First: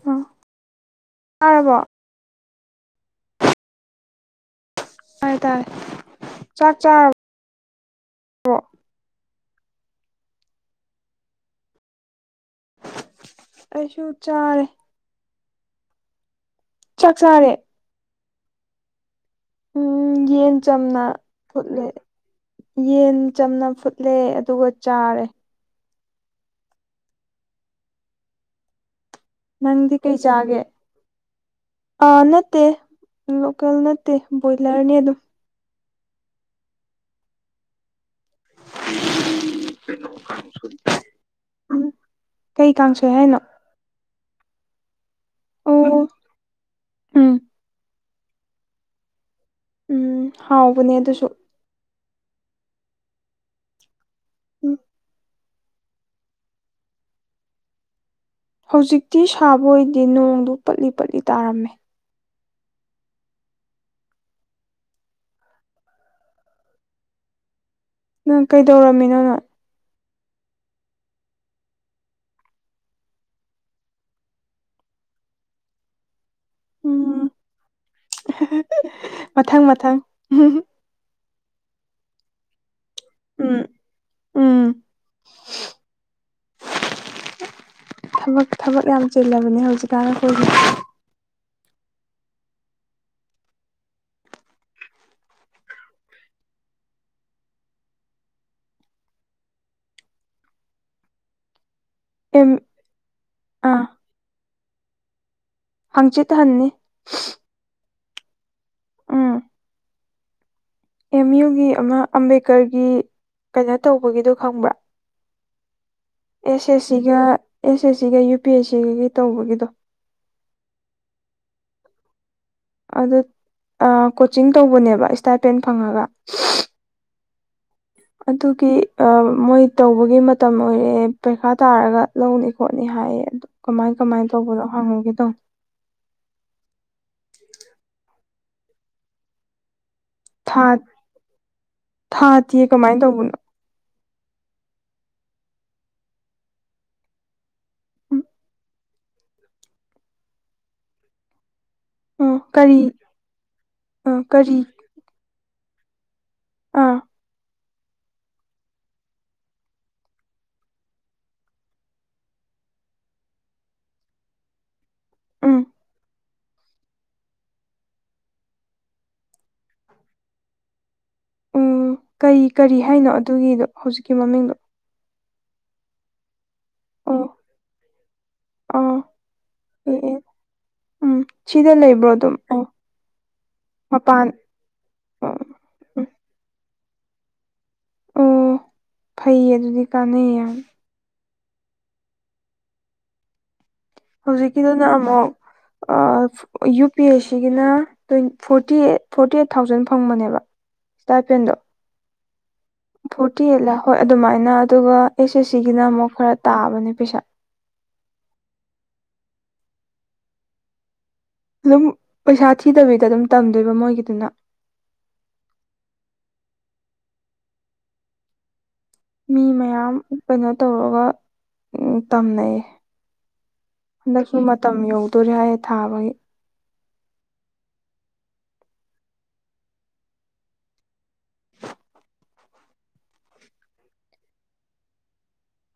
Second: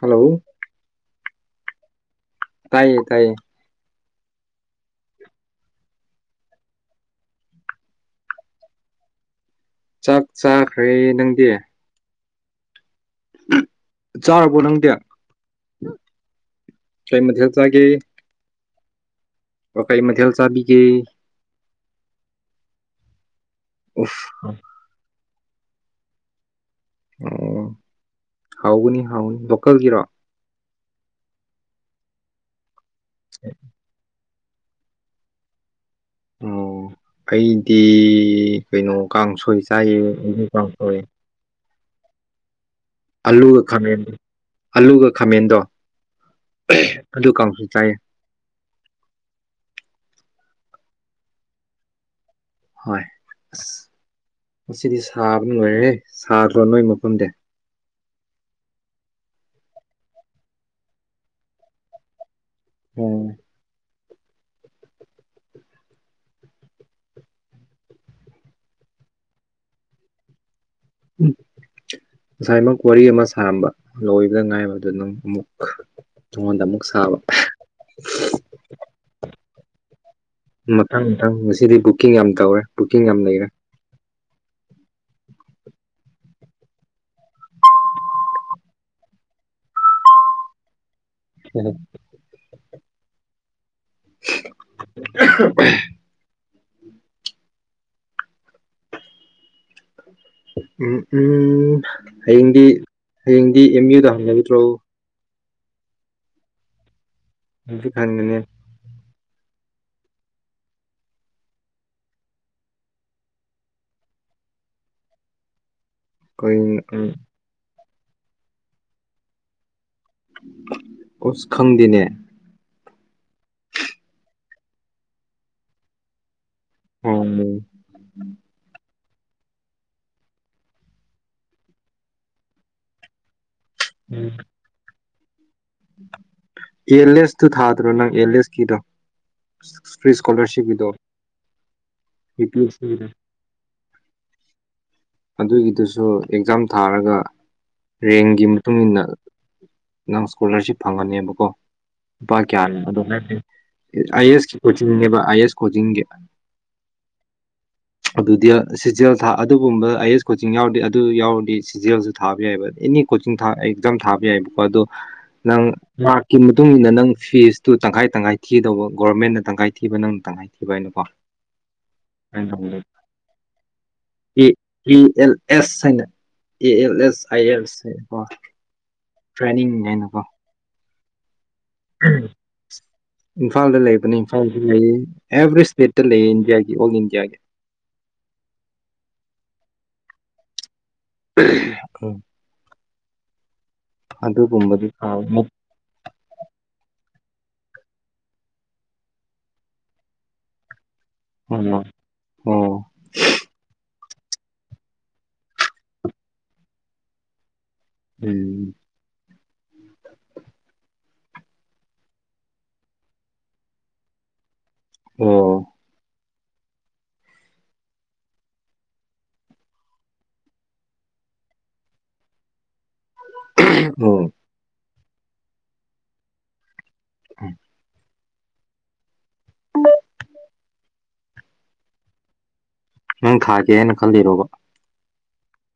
Hello ꯇꯥꯔꯕꯣ ꯇꯥꯏꯌꯦ ꯇꯥꯏꯌꯦ ꯇꯥꯏ ꯇꯥꯏ ꯆꯥꯛ ꯆꯥ ꯆꯥꯛ ꯆꯥꯈ꯭ꯔꯦ ꯅꯪꯗꯤ ꯑꯩꯁꯨ ꯆꯥꯔꯦ ꯆꯥꯛ ꯀ ꯃꯊ ꯆꯥꯔꯦ ꯆꯒꯦ ꯎꯝ ꯌꯦꯟ ꯆꯥꯕꯤꯒꯦ ꯆꯝꯅ ꯐꯨꯠꯂꯦ ꯌꯦꯟ ꯆꯝꯅ ꯐꯨꯠꯂꯦ ꯎꯐ ꯑꯗꯨꯒ ꯆꯥꯔꯦ ꯑꯣ ꯍꯥꯎꯒꯅꯤ ꯍꯥꯎꯅꯤ ꯅꯪꯗꯤ ꯂꯣꯀꯦꯜꯒꯤꯔꯣ ꯀꯩ ꯆꯥꯒꯦ ꯑꯥ ꯅꯠꯇꯦ ꯂꯣꯀꯦꯜ ꯅꯠꯇꯦ ꯕꯣꯏꯂꯔꯅꯤ ꯑꯗꯨꯝ ꯑꯣ ꯀꯩꯗꯤ ꯀꯩꯅꯣ ꯀꯥꯡꯁꯣꯏ ꯆꯥꯏꯌꯦ ꯀꯥꯡꯁꯣꯏ ꯑꯗꯨꯝ ꯀꯩ ꯀꯥꯡꯁꯣꯏ ꯍꯥꯏꯅꯣ ꯑꯜꯂꯨꯒ ꯈꯅꯦ ꯑꯜꯂꯨꯒ ꯈꯥꯃꯦꯟꯗꯣ ꯑꯣ ꯑꯗꯨ ꯎꯝ ꯀꯥꯡꯁꯨ ꯆꯥꯏꯌꯦ ꯎꯝ ꯍꯥꯎꯕꯅꯦ ꯑꯗꯨꯁꯨ ꯍ ꯑ ꯎꯝ ꯃꯁꯤꯗꯤ ꯁꯥ ꯑꯗꯨꯉꯥꯏꯔꯦꯍꯦ ꯁꯥꯈ꯭ꯔꯣ ꯅꯣꯏ ꯃꯐꯝꯗ ꯍꯧꯖꯤꯛꯇꯤ ꯁꯥꯕꯣꯏꯗꯤ ꯅꯣꯡꯗꯨ ꯄꯠꯂꯤ ꯄꯠꯂꯤ ꯇꯥꯔꯝꯃꯦ ꯎꯝ ꯅꯪ ꯀꯩꯗꯧꯔꯝꯃꯤꯅꯣꯅꯣ ꯎꯝ ꯉꯁꯥꯏꯃꯛ ꯋꯥꯔꯤ ꯑꯃ ꯁꯥꯔꯝꯕ ꯂꯣꯏꯕꯗ ꯉꯥꯏꯕꯗꯨꯅꯪ ꯑꯃꯨꯛ ꯑꯩꯉꯣꯟꯗ ꯑꯃꯨꯛ ꯁꯥꯕ ꯎꯝ ꯃꯊꯪ ꯃꯊꯪ ꯃꯊꯪ ꯃꯊꯪ ꯉꯁꯤꯗꯤ ꯕꯨꯛꯀꯤꯡ ꯌꯥꯝ ꯇꯧꯔꯦ ꯕꯨꯛꯀꯤꯡ ꯌꯥꯝ ꯂꯩꯔꯦ ꯎꯝ ꯎꯝ ꯊꯕꯛ ꯊꯕꯛ ꯌꯥꯝ ꯆꯤꯜꯂꯕꯅꯦ ꯍꯧꯖꯤꯛꯀꯥꯟ ꯑꯩꯈꯣꯏꯒꯤ ꯍꯦꯍꯦ ꯑꯍꯥꯝ ꯑꯍꯝ ꯎꯝ ꯎꯝ ꯑꯦꯝ ꯍꯌꯦꯡꯗꯤ ꯍꯌꯦꯡꯗꯤ ꯑꯦꯝ ꯌꯨꯗ ꯍꯪꯈꯤꯔꯣꯏꯗ꯭ꯔꯣ ꯍꯡꯆꯤꯠ ꯍꯟꯅꯤ ꯍꯥꯡꯆꯤꯠ ꯍꯟꯒꯅꯤ ꯎꯝ ꯑꯦꯝ ꯌꯨꯒꯤ ꯑꯃ ꯑꯝꯕꯦꯗꯀꯔꯒꯤ ꯀꯩꯅꯣ ꯇꯧꯕꯒꯤꯗꯣ ꯈꯪꯕ꯭ꯔꯥ ꯑꯦꯁ ꯑꯩꯈꯣꯏ ꯑꯦꯁ ꯎꯝ ꯁꯤꯒ ꯑꯦꯁ ꯑꯦꯁ ꯁꯤꯒ ꯌꯨ ꯄꯤ ꯑꯦꯁ ꯁꯤꯒꯒꯤ ꯇꯧꯕꯒꯤꯗꯣ ꯎꯞ ꯈꯡꯗꯦꯅꯦ ꯑꯗꯨ ꯀꯣꯆꯤꯡ ꯇꯧꯕꯅꯦꯕ ꯏꯁꯇꯥꯄꯦꯟ ꯐꯪꯉꯒ ꯎꯝ ꯑꯗꯨꯒꯤ ꯃꯣꯏ ꯇꯧꯕꯒꯤ ꯃꯇꯝ ꯑꯣꯏꯔꯛꯑꯦ ꯄꯩꯈꯥ ꯇꯥꯔꯒ ꯂꯧꯅꯤ ꯈꯣꯠꯅꯤ ꯍꯥꯏꯌꯦ ꯑꯗꯨ ꯀꯃꯥꯏ ꯀꯃꯥꯏꯅ ꯇꯧꯕꯅꯣ ꯍꯪꯉꯒꯦ ꯇꯧꯕꯅꯦ ꯑꯦꯜꯂꯦꯁꯇꯨ ꯊꯥꯗ꯭ꯔꯣ ꯅꯪ ꯑꯦꯜꯂꯦꯁꯀꯤꯗꯣ ꯐ꯭ꯔꯤ ꯊꯥ ꯁ꯭ꯀꯂꯔꯁꯤꯞ ꯀꯤꯗꯣ ꯊꯥꯗꯤꯌꯦ ꯀꯃꯥꯏꯅ ꯇꯧꯕꯅꯣ ꯑꯗꯨꯒꯤꯗꯨꯁꯨ ꯑꯦꯛꯖꯥꯝ ꯊꯥꯔꯒ ꯎꯝ ꯔꯦꯡꯒꯤ ꯃꯇꯨꯡ ꯏꯟꯅ ꯅꯪ ꯏꯁꯀꯣꯂꯥꯔꯁꯤꯞ ꯐꯪꯒꯅꯤꯕꯀꯣ ꯎꯝ ꯂꯨꯄꯥ ꯀꯌꯥꯅꯣ ꯀꯔꯤ ꯑꯣ ꯍꯥꯏ ꯑ ꯑꯥꯏ ꯑꯦꯁ ꯀ ꯀꯔꯤ ꯀꯣꯆꯤꯡꯅꯦꯕ ꯑꯥꯏ ꯑꯦ ꯑꯦꯁ ꯀꯣꯆꯤꯡꯒꯤ ꯑꯥ ꯑꯗꯨꯗꯤ ꯁꯤꯖꯦꯜ ꯊꯥ ꯑꯗꯨꯒꯨꯝꯕ ꯑꯥꯏ ꯑꯦꯁ ꯀꯣꯆꯤꯡ ꯌꯥꯎꯔꯗꯤ ꯑꯗꯨ ꯌꯥꯎꯔꯗꯤ ꯁꯤꯖꯦꯜꯁꯨ ꯊꯥꯕ ꯌꯥꯏꯕ ꯑꯦꯅꯤ ꯀꯣꯆꯤꯡ ꯑꯦꯛꯖꯥꯝ ꯊꯥꯕ ꯌꯥꯏꯑꯕꯀꯣ ꯑꯗꯣ ꯎꯝ ꯅꯪ ꯃꯥꯔꯛꯀꯤ ꯃꯇꯨꯡꯟꯅ ꯅꯪ ꯐꯤꯁꯇꯨ ꯇꯪꯈꯥꯏ ꯇꯪꯈꯥꯏ ꯊꯤꯗꯧꯕ ꯒꯣꯔꯃꯦꯟꯅ ꯇꯪꯈꯥꯏ ꯊꯤꯕ ꯅꯪꯅꯥ ꯇꯪꯈꯥꯏ ꯍꯥꯏꯅꯀꯣ ꯑꯣ ꯀꯔꯤ ꯀꯔꯤ ꯍꯥꯏꯅꯣ ꯑꯗꯨꯒꯤꯗꯣ ꯍꯧꯖꯤꯛꯀꯤ ꯑꯦ ꯃꯃꯤꯡꯗꯣ ꯑꯦ ꯑꯦꯜ ꯑꯦꯁ ꯍꯥꯏꯅ ꯑꯦ ꯑꯦꯜ ꯑꯦꯁ ꯑꯣ ꯑꯥꯏ ꯑꯦꯜ ꯑꯥ ꯇ꯭ꯔꯦꯟꯅꯤꯡ ꯑꯦ ꯑꯦ ꯍꯥꯏꯅꯀꯣ ꯎꯝ ꯁꯤꯗ ꯂꯩꯕ꯭ꯔꯣ ꯑꯗꯨꯝ ꯑꯣ ꯏꯝꯐꯥꯜꯗ ꯂꯩꯕꯅꯤ ꯃꯄꯥꯟ ꯏꯝꯐꯥꯜꯗ ꯂꯩ ꯑꯣ ꯑꯦꯕ꯭ꯔꯤ ꯏꯁꯇꯦꯠꯇ ꯎꯝ ꯂꯩꯌꯦ ꯏꯟꯗꯤꯌꯥꯒꯤ ꯑꯣꯜ ꯏꯟꯗꯤꯌꯥꯒꯤ ꯑꯣ ꯐꯩꯌꯦ ꯑꯗꯨꯗꯤ ꯀꯥꯟꯅꯩꯌꯦ ꯌꯥꯝ ꯑ ꯍꯧꯖꯤꯛꯀꯤꯗꯨꯅ ꯑꯃꯨꯛ ꯊꯥꯕ ꯑꯣ ꯑꯥ ꯌꯨ ꯄꯤ ꯑꯦꯁ ꯁꯤꯒꯤꯅ ꯇ forty eight forty eight thousand ꯐꯪꯕꯅꯦꯕ ꯁꯇꯥꯏꯄꯦꯟ ꯗꯣ ꯎꯝ ꯐꯣꯇꯤ ꯑ ꯍꯣꯏ ꯑꯗꯨꯃꯥꯏꯅ ꯑꯗꯨꯒ ꯑꯦꯁ ꯑꯦꯁ ꯁꯤꯒꯤꯅ ꯑꯃꯨꯛ ꯈꯔ ꯇꯥꯕꯅꯦ ꯄꯩꯁꯥ ꯎꯝ ꯑꯗꯨꯝ ꯄꯩꯁꯥ ꯊꯤꯗꯕꯤꯗ ꯑꯗꯨꯝ ꯇꯝꯗꯣꯏꯕ ꯃꯣꯏꯒꯤꯗꯨꯅ ꯑꯣ ꯃꯤ ꯃꯌꯥꯝ ꯀꯩꯅꯣ ꯇꯧꯔꯒ ꯇꯝꯅꯩꯌꯦ ꯍꯟꯗꯛꯁꯨ ꯃꯇꯝ ꯌꯧꯗꯣꯔꯦ ꯍꯥꯏꯌꯦ ꯊꯥꯕꯒꯤ ꯎ ꯅꯪ ꯊꯥꯒꯦꯅ ꯈꯜꯂꯤꯔꯣꯕ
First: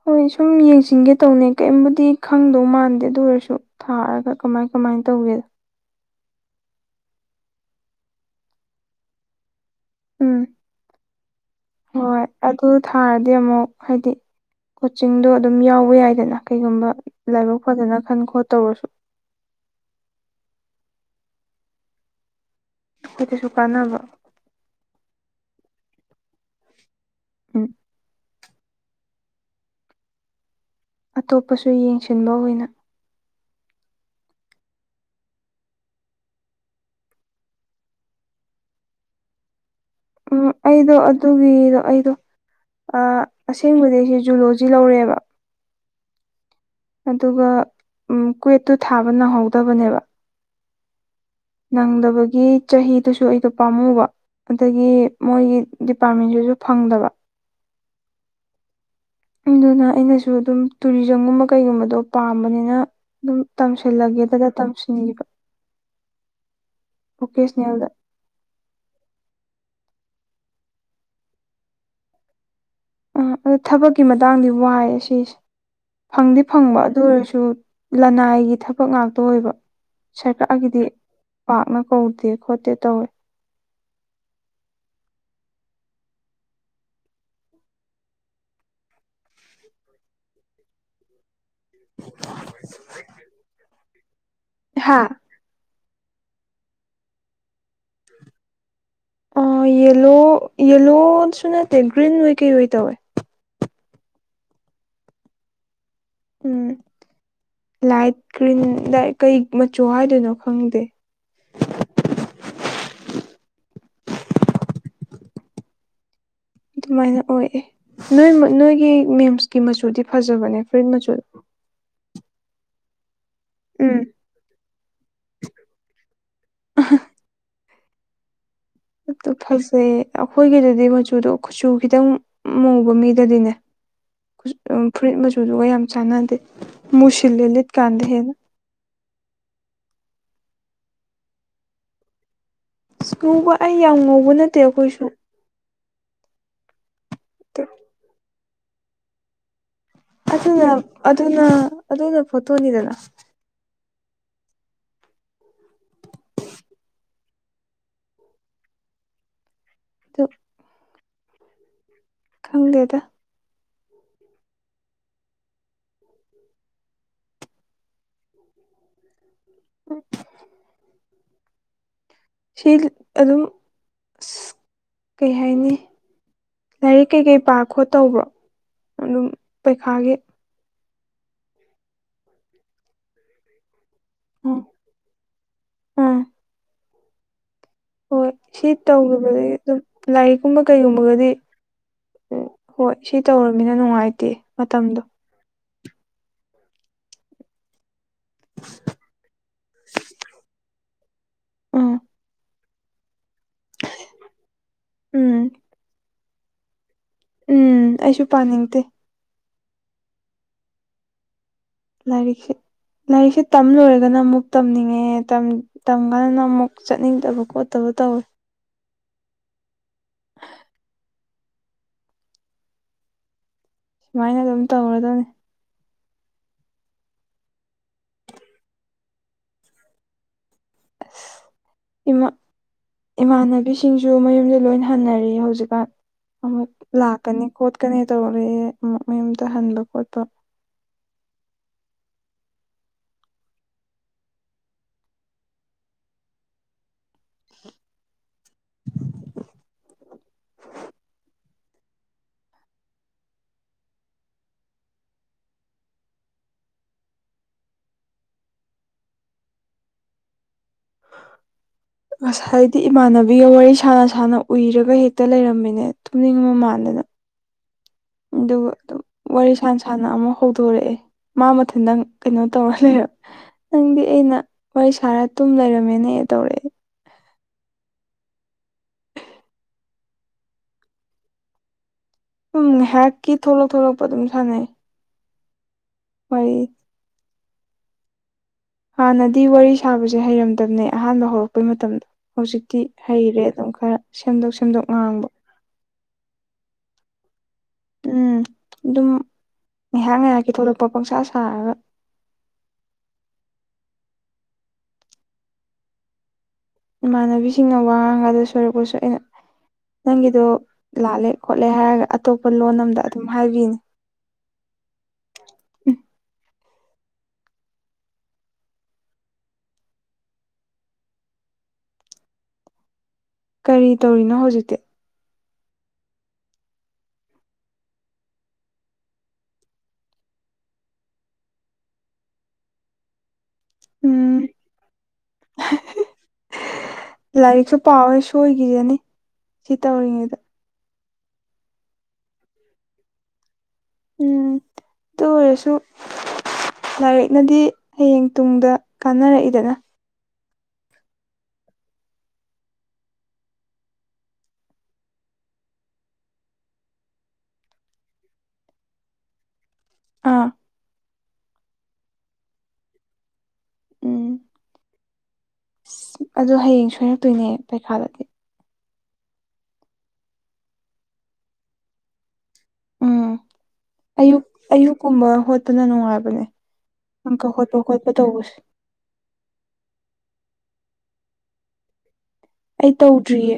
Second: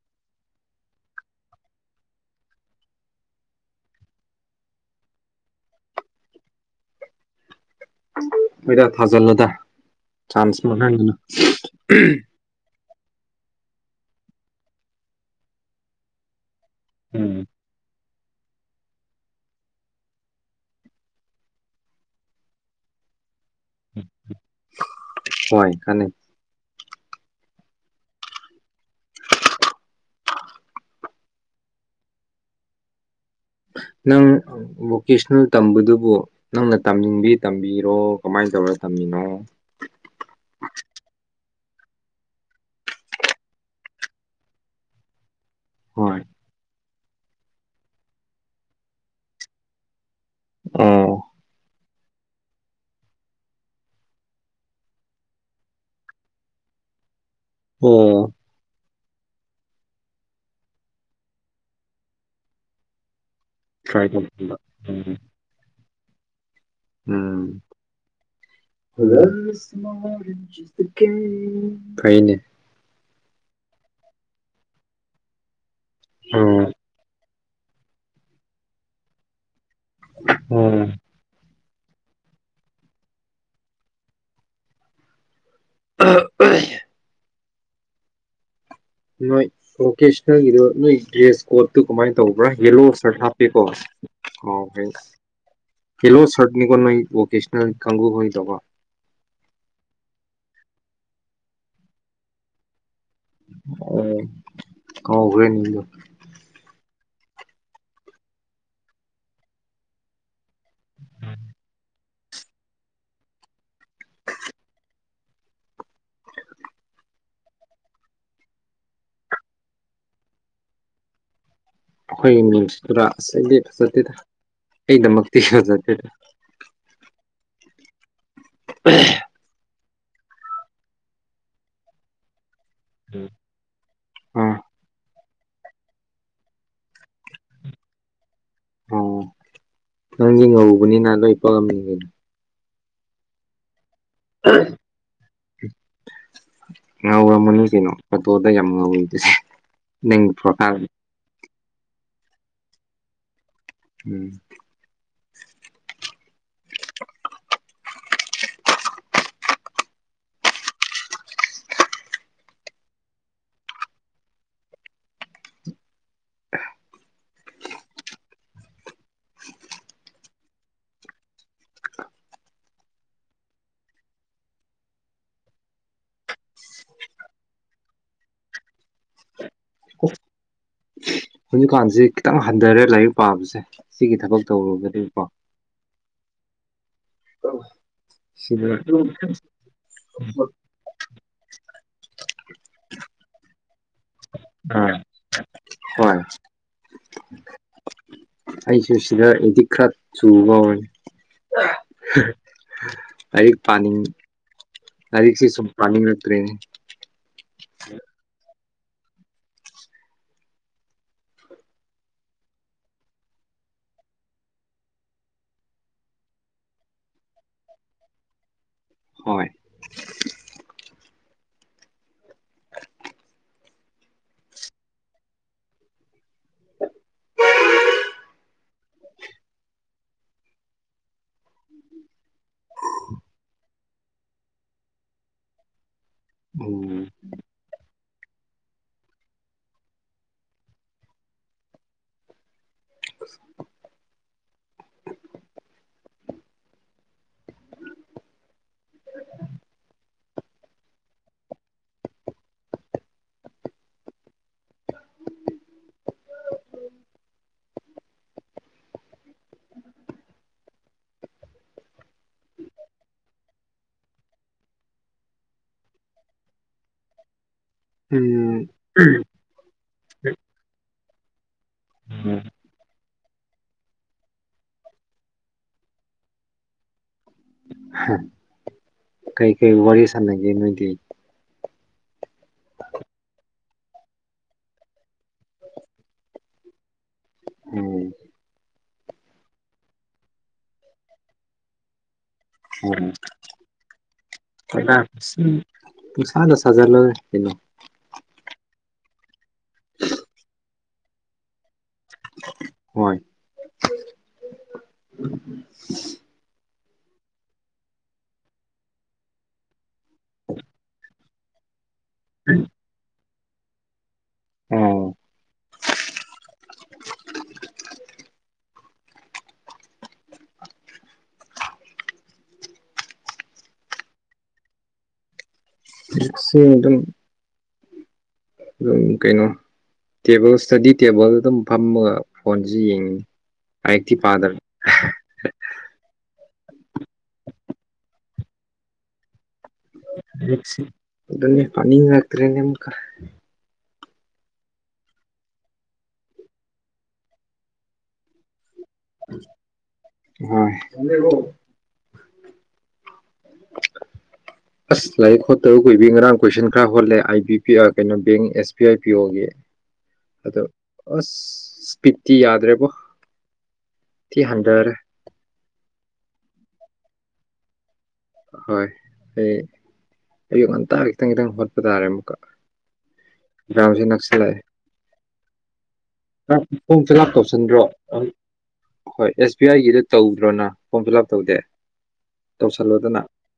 ꯍꯣꯏ ꯁꯨꯝ ꯌꯦꯡꯁꯤꯟꯒꯦ ꯇꯧꯅꯦ ꯀꯔꯤꯝꯕꯨꯗꯤ ꯈꯪꯗꯧꯃꯥꯟꯗꯦ ꯑꯗꯨ ꯑꯣꯏꯔꯁꯨ ꯊꯥꯔꯒ ꯀꯃꯥꯏ ꯀꯃꯥꯏ ꯀꯃꯥꯏꯅ ꯇꯧꯋꯦ꯫ ꯍꯣꯏꯗ ꯊꯥꯖꯜꯂꯣꯗ ꯎꯝ ꯆꯥꯟꯁ ꯥꯡꯍꯟꯒꯅꯨ꯫ ꯍꯣꯏ ꯑꯗꯨ ꯊꯥꯔꯗꯤ ꯑꯃꯨꯛ ꯍꯥꯏꯗꯤ ꯀꯣꯆꯤꯡꯗꯣ ꯑꯗꯨꯝ ꯌꯥꯎꯋ ꯌꯥꯏꯗꯅ꯫ ꯀꯩꯒꯨꯝꯕ ꯎꯝ ꯂꯥꯏꯕꯛ ꯐꯗꯅ ꯈꯟ ꯈꯣꯠꯇꯧꯔꯁꯨ ꯀ ꯀꯁꯨ ꯀꯥꯟꯅꯕ ꯀꯅꯤ ꯎꯝ [unintelligible] ꯑꯇꯣꯞꯄꯁꯨ ꯌꯦꯡꯁꯤꯟꯕ ꯑꯣꯏꯅ꯫ [unintelligible] ꯅꯪ ꯚꯣꯀꯦꯁꯅꯦꯜ ꯇꯝꯕꯗꯨꯕꯨ ꯅꯪꯅ ꯇꯝꯅꯤꯡꯕꯤ ꯇꯝꯕꯤꯔꯣ ꯀꯃꯥꯏꯅ ꯇꯧꯔꯣ ꯇꯝ ꯃꯤꯅꫭ ꯎꯝ ꯑꯩꯗꯣ ꯑꯗꯨꯒꯤꯗꯣ ꯑꯩꯗꯣ ꯑꯥ ꯑꯁꯦꯡꯕꯗꯤ ꯑꯩꯁꯦ ꯖꯨꯂꯣꯖꯤ ꯂꯧꯔꯦꯕ꯫ ꯍꯣꯏ꯫ ꯑꯗꯨꯒ ꯎꯝ ꯀ꯭ꯨꯋꯦꯠꯇꯨ ꯊꯥꯕ ꯅꯪꯍꯧꯗꯕꯅꯦꯕ꯫ ꯑꫭ ꯅꯪꯗꯕꯒꯤ ꯆꯍꯤꯗꯨꯁꯨ ꯑꯩꯗꯣ ꯄꯥꯝꯃꯨꯕ꯫ ꯑꯗꯒꯤ ꯃꯣꯏꯒꯤ ꯗꯤꯄꯥꯔꯠꯃꯦꯟꯁꯤꯁꯨ ꯐꯪꯗꯕ꯫ ꯑꯣ ꯑꯗꯨꯅ ꯑꯩꯅꯁꯨ ꯑꯗꯨꯝ ꯇꯨꯔꯤꯖꯝꯒꯨꯝꯕ ꯀꯩꯒꯨꯝꯕꯗꯣ ꯄꯥꯝꯕꯅꯤꯅ ꯑꯗꯨꯝ ꯇ꯭ꯔꯥꯏ ꯇꯝꯁꯤꯜꯂꯒꯦꯗꯅ ꯇꯧꯕ ꯎꯝ ꯇꯝꯁꯤꯟꯈꯤꯕ꯫ ꯎꯝ ꯚꯣꯀꯦꯁꯅꯦꯜꯗ ꯐꯩꯏꯅꯦ꯫ ꯑꯥ ꯑꯗꯨ ꯊꯕꯛꯀꯤ ꯃꯇꯥꯡꯗꯤ ꯋꯥꯍ ꯁꯤꯁꯦ ꯐꯪꯗꯤ ꯑꯣ ꯐꯪꯕ ꯑꯗꯨ ꯑꯣꯏꯔꯁꯨ ꯂꯅꯥꯏꯒꯤ ꯊꯕꯛ ꯉꯥꯛꯇ ꯑꯣꯏꯕ ꯁꯔꯀꯥꯔꯒꯤꯗꯤ ꯑꯣ ꯄꯥꯛꯅ ꯀꯧꯗꯦ ꯈꯣꯠꯇꯦ ꯇꯧꯋꯦ꯫ ꯑ ꯑ ꯅꯣꯏ ꯚꯣꯀꯦꯁꯅꯦꯜꯒꯤꯗꯣ ꯅꯣꯏ ꯗ꯭ꯔꯦꯁ ꯀꯣꯠꯇꯨ ꯀꯃꯥꯏ ꯇꯧꯕ꯭ꯔꯥ ꯌꯦꯂꯣ ꯁꯔꯠ ꯍꯥꯞꯄꯤꯦꯀꯣ ꯑꫭ ꯍꯥ ꯍ꯫ ꯐꯏꯂꯣ ꯁꯔꯠꯅꯤꯀꯣ ꯅꫭꯏ ꯚꯣꯀꯦꯁꯟꯜ ꯀꯪꯒꯨ ꯒꯤꯗꫭꯀꫭ꯫ ꯑꯥ ꯌꯦꯜꯂꯣ ꯌꯦꯜꯂꯣꯁꯨ ꯅꯠꯇꯦ ꯒ꯭ꯔꯤꯟ ꯍꯣꯏ ꯀꯩ ꯑꯣꯏ ꯇꯧꯋꯦ꯫ ꯑꯣ ꯀꯥꯎꯒ꯭ꯔꯦꯅꯤꯗ꯫ ꯎꯝ ꯂꯥꯏꯠ ꯀ꯭ꯔꯤꯟ ꯂ ꯀꯩ ꯃꯆꯨ ꯍꯥꯏꯗꯣꯏꯅꯣ꯫ ꯈꯪꯗꯦ꯫ ꯑꯗꯨꯃꯥꯏꯅ ꯑꯣꯏꯌꯦ ꯅꯣꯏ ꯅꯣꯏꯒꯤ ꯃꯦꯝꯁꯀꯤ ꯃꯆꯨꯗꯤ ꯐꯖꯕꯅꯦ ꯐꯨꯔꯤꯠ ꯃꯆꯨꯗꫭ꯫ ꯑꯩꯈꯣꯏꯒꯤ ꯃꯤꯟꯁꯇꯗ ꯑꯁ ꯑꯩꯗꯤ ꯐꯖꯗꯦꯗ ꯑꯩ ꯗꯃꯛꯇꯤ ꯐꯖꯗꯦꯗ꯫ ꯑꯗꫭ ꯐꯖꯩ ꯑꯩꯈꯣꯏꯒꯤꯗꯗꯤ ꯃꯆꯨꯗꯣ ꯀꯆꯨ ꯈꯤꯇꯪ ꯃꯨꯕ ꯃꯤꯗꯗꯤꯅꯦ ꯈꯨꯆꯨ ꯑꯥ ꯐꯨꯔꯤꯠ ꯃꯆ ꯗꯨꯒ ꯌꯥꯝ ꯆꯥꯟꯅꯗꯦ ꯃꯨꯁꯤꯂꯤ ꯂꯤꯠꯀꯥꯟꯗ ꯍꯟꯦꯅ꯫ ꯑꯣ ꯅꯪꯒꯤ ꯉꯧꯕꯅꯤꯅ ꯂꯣꯏ ꯄꯥꯛꯂꯝꯃꯤꯉꯩꯅ꯫ ꯁ ꯃꯨꯕ ꯑꯩ ꯌꯥꯝ ꯉꯧꯕ ꯅꯠꯇꯦ ꯑꯩꯈꯣꯏꯁꯨ꯫ ꯉꯧꯔꯝꯃꯅꯤ ꯀꯩꯅꯣ ꯐꫭꯇꯣꯗ ꯌꯥꯝ ꯉꯥꯎꯏꯗꯗꯤ꯫ ꯑꯗꯨꯅ ꯑꯗꯨꯅ ꯑꯗꯨꯅ ꯐꯣꯠꯇꯣꯅꯤꯗꯅ꯫ ꯎꯝ ꯇꯨ ꯈꯪꯗꯦꯗ꯫ [unintelligible] [unintelligible] ꯁꯤ ꯑꯗꯨꯝ ꯀꯩ ꯍꯥꯏꯅꯤ ꯂꯥꯏꯔꯤꯛ ꯀꯩꯀꯩ ꯄꯥ ꯈꯣꯠꯇꯧꯕ꯭ꯔꯣ ꯑꯗꯨꯝ ꯄꯩꯈꯥꯒꯤ ꯍꯧꯖꯤꯛꯀꯥꯟꯁꯤ ꯈꯤꯇꯪ ꯍꯟꯊꯔꯦ ꯂꯥꯏꯔꯤꯛ ꯄꯥꯕꯁꯦ ꯁꯤꯒꯤ ꯊꯕꯛ ꯇꯧꯔꯕꯒꯤꯀꯣ ꯑꯥ ꯍꯣꯏ ꯁꯤ ꯁꯤꯗ ꯇꯧꯒꯤꯕꯗꯒꯤ ꯑꯗꯨꯝ ꯂꯥꯏꯔꯤꯛꯀꯨꯝꯕ ꯀꯩꯒꯨꯝꯕꯒꯗꯤ ꯑꯣ ꯍꯣꯏ ꯁꯤ ꯇꯧꯔꯃꯤꯅ ꯅꯨꯡꯉꯥꯏꯇꯦ ꯑꯥ ꯃꯇꯝꯗꯣ ꯍꯣꯏ ꯑꯩꯁꯨ ꯁꯤꯗ ꯑꯦꯗꯤꯛ ꯈꯔ ꯆꯨꯕ ꯑꯣꯏ ꯑꯥ ꯑꯩ [inaudible] ꯄꯥꯅꯤꯡ ꯂꯥꯏꯔꯤꯛꯁꯤ ꯎꯝ ꯁꯨꯝ ꯄꯥꯅꯤꯡꯉꯛꯇ꯭ꯔꯦ ꯎꯝ ꯑꯩꯁꯨ ꯄꯥꯅꯤꯡ ꯇꯦ ꯂꯔꯤꯛꯁꯦ ꯂꯥꯏꯔꯤꯛꯁꯦ ꯇꯝ ꯂꯣꯏꯔꯒꯅ ꯑꯃꯨꯛ ꯇꯝꯅꯤꯡꯉꯦ ꯇꯝ ꯀꯥꯟꯗꯅ ꯑꯃꯨꯛ ꯆꯠꯅꯤꯡꯗꯕ ꯈꯣꯠꯇꯕ ꯇꯧꯑ ꯍꯣꯏ [unintelligible] ꯁꯨꯃꯥꯏꯅ ꯑꯗꯨꯝ ꯇꯧꯔꯗꯕꯅꯤ ꯎ [unintelligible] ꯃ ꯏꯃꯥꯟꯅꯕꯤꯁꯤꯡꯁꯨ ꯃꯌꯨꯝꯗ ꯂꯣꯏ ꯍꯟꯅꯔꯤ ꯍꯧꯖꯤꯛꯀꯥꯟ ꯑꯃꯨꯛ ꯎꯝ ꯂꯥꯛꯀꯅꯤ ꯈꯣꯠꯀꯅꯤ ꯇꯧꯔꯦ ꯑꯃꯨꯛ ꯃꯌꯨꯝꯗ ꯍꯟꯕ ꯈꯣꯠꯄ ꯑ [unintelligible] [inaudible] ꯉꯁꯥꯏꯗꯤ ꯏꯃꯥꯟꯅꯕꯤꯒ ꯋꯥꯔꯤ ꯁꯥꯟꯅ ꯁꯥꯟꯅ ꯎꯏꯔꯒ ꯍꯦꯛꯇ ꯂꯩꯔꯝꯃꯤꯅꯦ ꯇꯨꯝꯅꯤꯡꯕ ꯃꯥꯟꯅ [unintelligible] ꯑꯗꯨꯒ ꯎꯝ ꯑꯗꯨꯝ ꯋꯥꯔꯤ ꯁꯥꯟꯅ ꯁꯥꯟꯅ ꯑꯃ ꯍꯧꯗꯣꯔꯛꯑꯦ ꯃꯥ ꯃꯊꯤꯟꯇꯪ ꯀꯩꯅꯣ ꯇꯧꯔ ꯂꯩꯔꯦ ꯅꯪꯗꯤ ꯑꯩꯅ ꯋꯥꯔꯤ ꯁꯥꯔ ꯇꯨꯝ ꯂꯩꯔꯝꯃꯦꯅꯦ ꯇꯧꯔꯛꯑꯦ ꯀꯩꯀꯩ ꯋꯥꯔꯤ ꯁꯥꯟꯅꯒꯦ ꯅꯣꯏꯗꯤ ꯁꯝ ꯉꯥꯏꯍꯥꯛꯀꯤ ꯊꯣꯛꯂꯛ ꯊꯣꯛꯂꯛꯄ ꯑꯗꯨꯝ ꯁꯥꯟꯅꯩ ꯍꯔꯦ ꯎꯝ ꯍꯥꯟꯅꯗꯤ ꯋꯥꯔꯤ ꯁꯥꯕꯁꯦ ꯍꯩꯔꯝꯗꯕꯅꯦ ꯑꯍꯥꯟꯕ ꯍꯧꯔꯛꯄꯩ ꯃꯇꯝꯗꯣ ꯍꯧꯖꯤꯛꯇꯤ ꯎꯝ ꯍꯩꯔꯦ ꯑꯗꯨꯝ ꯈꯔ ꯁꯦꯝꯗꯣꯛ ꯁꯦꯝꯗꯣꯛ ꯉꯥꯡꯕ ꯄꯨꯡ ꯁꯅꯁ ꯍꯖꯔ ꯂꯩꯅꯣ ꯎꯝ ꯑꯗꯨꯝ ꯉꯥꯏꯍꯥꯛ ꯉꯥꯏꯍꯥꯛꯀꯤ ꯊꯣꯛꯂꯛꯄ ꯄꯪꯁꯥ ꯁꯥꯔꯒ ꯍꯣꯏ ꯏꯃꯥꯟꯅꯕꯤꯁꯤꯡꯅ ꯋꯥ ꯉꯥꯡꯒꯗ ꯁꯣꯏꯔꯛꯄꯁꯨ ꯑꯩꯅ ꯅꯪꯒꯤꯗꯣ ꯂꯥꯛꯂꯦ ꯈꯣꯠꯂꯦ ꯍꯥꯏꯔꯒ ꯑꯇꯣꯞꯄ ꯂꯣꯟ ꯑꯃꯝꯗ ꯑꯗꯨꯝ ꯍꯥꯏꯕꯤꯅꯤ ꯑꯣꯝ ꯀꯔꯤ ꯇꯧꯔꯤꯅꯣ ꯍꯧꯖꯤꯛꯇꯤ ꯁꯤ ꯑꯗꯨꯝ ꯑꯗꯨꯝ ꯀꯩꯅꯣ ꯇꯦꯕꯜ ꯏꯁꯇꯗꯤ ꯇꯦꯕꯜ ꯑꯗꯨꯝ ꯐꯝꯃꯒ ꯐꯣꯟꯁꯤ ꯌꯦꯡꯉꯤꯅꯤ ꯍꯥꯏꯛꯇꯤ ꯎꯝ ꯄꯥꯗꯔ ꯂꯥꯏꯔꯤꯛꯁꯨ ꯄꯥꯋꯦ ꯁꯣꯏꯈꯤꯁꯅꯤ ꯁꯤ ꯇꯧꯔꯤꯉꯩꯗ ꯑꯗꯨꯗ ꯄꯅꯤ ꯂꯥꯛꯇꯔꯦꯅꯦ ꯈꯔ ꯎꯝ ꯑꯗꯨ ꯑꯣꯏꯔꯁꯨ ꯂꯥꯏꯔꯤꯛꯅꯗꯤ ꯍꯌꯦꯡ ꯇꯨꯡꯗ ꯀꯥꯟꯅꯔꯛꯏꯗꯅ ꯍ [inaudible] [unintelligible] ꯑꯁ ꯂꯥꯏꯔꯤꯛ ꯈꯣꯠꯇꯔ ꯀꯨꯏꯕꯤ ꯉꯔꯥꯡ ꯀꯣꯏꯁꯟ ꯈꯔ ꯍꯣꯜꯂꯦ ꯑꯥꯏ ꯕꯤ ꯄꯤ ꯀꯩꯅꯣ ꯕꯦꯡ ꯑꯦꯁ ꯕꯤ ꯑꯥꯏ ꯄꯤ ꯑꯣꯒꯤ ꯑꯥ ꯑꯗ ꯑꯁ ꯏꯁꯄꯤꯠꯇꯤ ꯌꯥꯗ꯭ꯔꯦꯕꯣ ꯁꯤꯤ ꯍꯟꯊꯔꯦ ꯑ ꯑꯗꯨ ꯍꯌꯦꯡ ꯁꯣꯏꯔꯛꯇꯣꯏꯅꯦ ꯄꯩꯈꯥꯗꯗꯤ ꯍꯣꯏ ꯑꯩ ꯑꯌꯨꯛ ꯉꯟꯇꯥ ꯈꯤꯇꯪ ꯈꯤꯇꯪ ꯍꯣꯠꯄ ꯇꯥꯔꯦ ꯑꯃꯨꯛꯀ ꯎꯝ ꯑꯦꯛꯖꯥꯝꯁꯦ ꯑꯌꯨꯛ ꯑꯌꯨꯛꯀꯨꯝꯕ ꯍꯣꯠꯇꯅ ꯅꯨꯡꯉꯥꯏꯕ ꯐꯣꯡ ꯐꯤꯂꯥꯞ ꯇꯧꯁꯟꯗ꯭ꯔꯣ ꯇꯧꯕꯁꯦ ꯍꯣꯏ ꯑꯦꯁ ꯕꯤ ꯑꯥꯏꯒꯤꯗ ꯇꯧꯗ꯭ꯔꯣꯅ ꯐꯣꯝ ꯐꯤꯜ ꯑꯞ ꯇꯧꯗꯦ ꯑꯩ ꯇꯧꯁꯜꯂꯣꯗꯅ ꯇꯧꯗ꯭ꯔꯤꯌꯦ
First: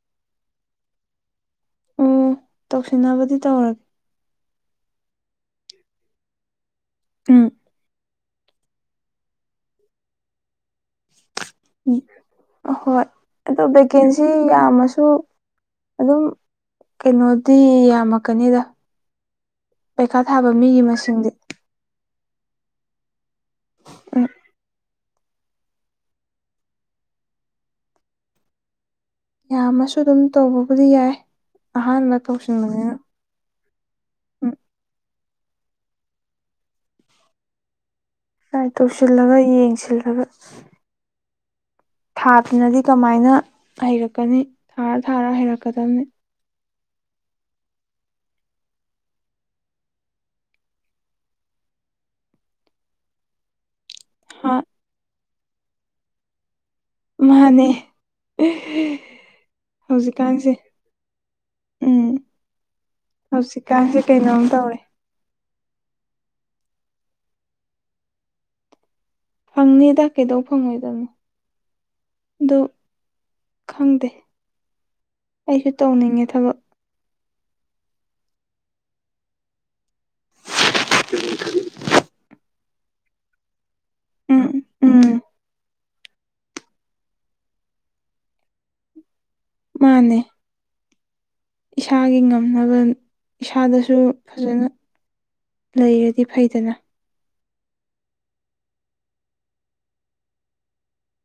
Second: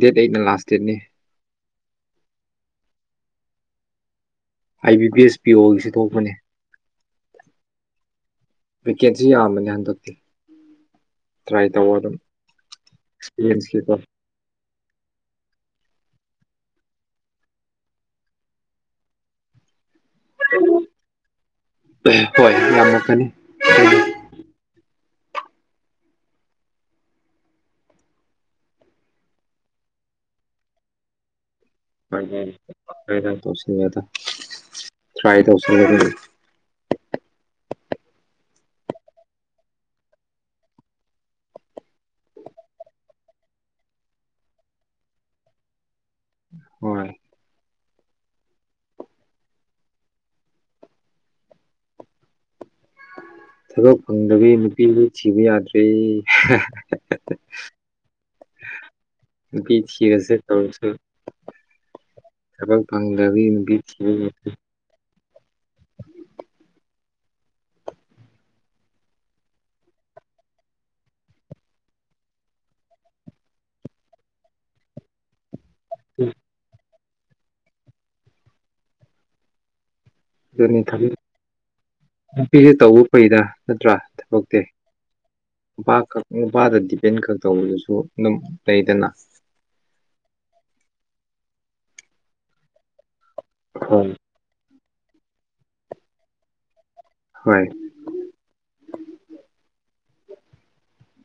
ꯗꯦꯠ ꯑꯩꯠꯅ ꯂꯥꯁ ꯗꯦꯠꯅꯤ ꯑꯣ ꯇꯧꯁꯤꯟꯅꯕꯗꯤ ꯇꯧꯔꯒꯦ I B B S P ꯑꯣꯁꯤ ꯊꯣꯛꯄꯅꯤ ꯎꯝ ꯋꯤꯀꯦꯠꯁꯤ ꯌꯥꯝꯕꯅ ꯍꯟꯗꯣꯛꯇꯤ ꯎꯝ ꯑ ꯍꯣꯏ ꯑꯣ ꯑꯦꯛꯁꯄꯤꯔꯤꯌꯦꯟꯁꯀꯤꯀꯣ ꯚꯦꯀꯦꯟꯁꯤ ꯌꯥꯝꯃꯁꯨ ꯑꯗꯨꯝ ꯀꯩꯅꯣꯗꯤ ꯌꯥꯝꯃꯛꯀꯅꯤꯗ ꯄꯩꯈꯥ ꯊꯥꯕ ꯃꯤꯒꯤ ꯃꯁꯤꯡꯗꯤ ꯍꯣꯏ ꯌꯥꯝꯅꯀꯅꯤ ꯑ ꯌꯥꯝꯃꯁꯨ ꯑꯗꯨꯝ ꯇꯧꯕꯕꯨꯗꯤ ꯌꯥꯏ ꯑꯍꯥꯟꯕ ꯀꯧꯁꯤꯟꯕꯅꯤꯅ ꯇꯧꯁꯤꯜꯂꯦꯗ ꯇ꯭ꯔꯥꯏ ꯇꯧꯁꯤꯦ ꯁꯥꯏ ꯇꯧꯁꯤꯜꯂꯒ ꯌꯦꯡꯁꯤꯜꯂꯒ ꯊꯥꯗꯨꯅꯗꯤ ꯀꯃꯥꯏꯅ ꯍꯩꯔꯛꯀꯅꯤ ꯊꯥꯔ ꯊꯥꯔ ꯍꯩꯔꯛꯀꯗꯕꯅꯤ ꯍꯣꯏ ꯊꯕꯛ ꯐꯪꯗꯕꯤ ꯍꯥ ꯅꯨꯄꯤꯗꯤ ꯊꯤꯕ ꯌꯥꯗ꯭ꯔꯦ ꯃꯥꯅꯦ ꯅꯨꯄꯤ ꯊꯤꯔꯁꯦ ꯍꯧꯖꯤꯛꯀꯥꯟꯁꯦ ꯇꯧꯔꯁꯨ ꯎꯝ ꯊꯕꯛ ꯐꯪꯗꯕꯤ ꯅꯨꯄꯤ ꯍꯧꯁꯤꯀꯥꯏꯁꯤꯦ ꯊꯤꯕ ꯀꯩꯅꯣꯝ ꯇꯧꯔꯦ [inaudible] ꯐꯪꯅꯤꯗ ꯀꯩꯗꯧ ꯐꯪꯉꯣꯏꯗꯕꯅꯣ ꯗ ꯈꯪꯗꯦ ꯑꯩꯁꯨ ꯇꯧꯅꯤꯡꯉꯦ ꯌꯥꯗ꯭ꯔꯦ ꯊꯕꯛ ꯑꯗꯨꯅꯤ ꯊꯕꯤ ꯅꯨꯄꯤꯁꯦ ꯇꯧꯕ ꯐꯩꯗ ꯅꯠꯇ꯭ꯔꯥ ꯎꯝ ꯊꯕꯛꯇꯤ ꯎꯝ ꯅꯨꯄꯥꯈꯛ ꯅꯨꯄꯥꯗ ꯗꯤꯄꯦꯟ ꯈꯛ ꯇꯧꯕꯗꯨꯁꯨ ꯑꯗꯨꯝ ꯂꯩꯗꯅ ꯃꯥꯅꯦ ꯏꯁꯥꯒꯤ ꯉꯝꯅꯕ ꯏꯁꯥꯗꯁꯨ ꯍꯣꯏ ꯐꯖꯅ ꯂꯩꯔꯗꯤ ꯐꯩꯗꯅ ꯍꯣꯏ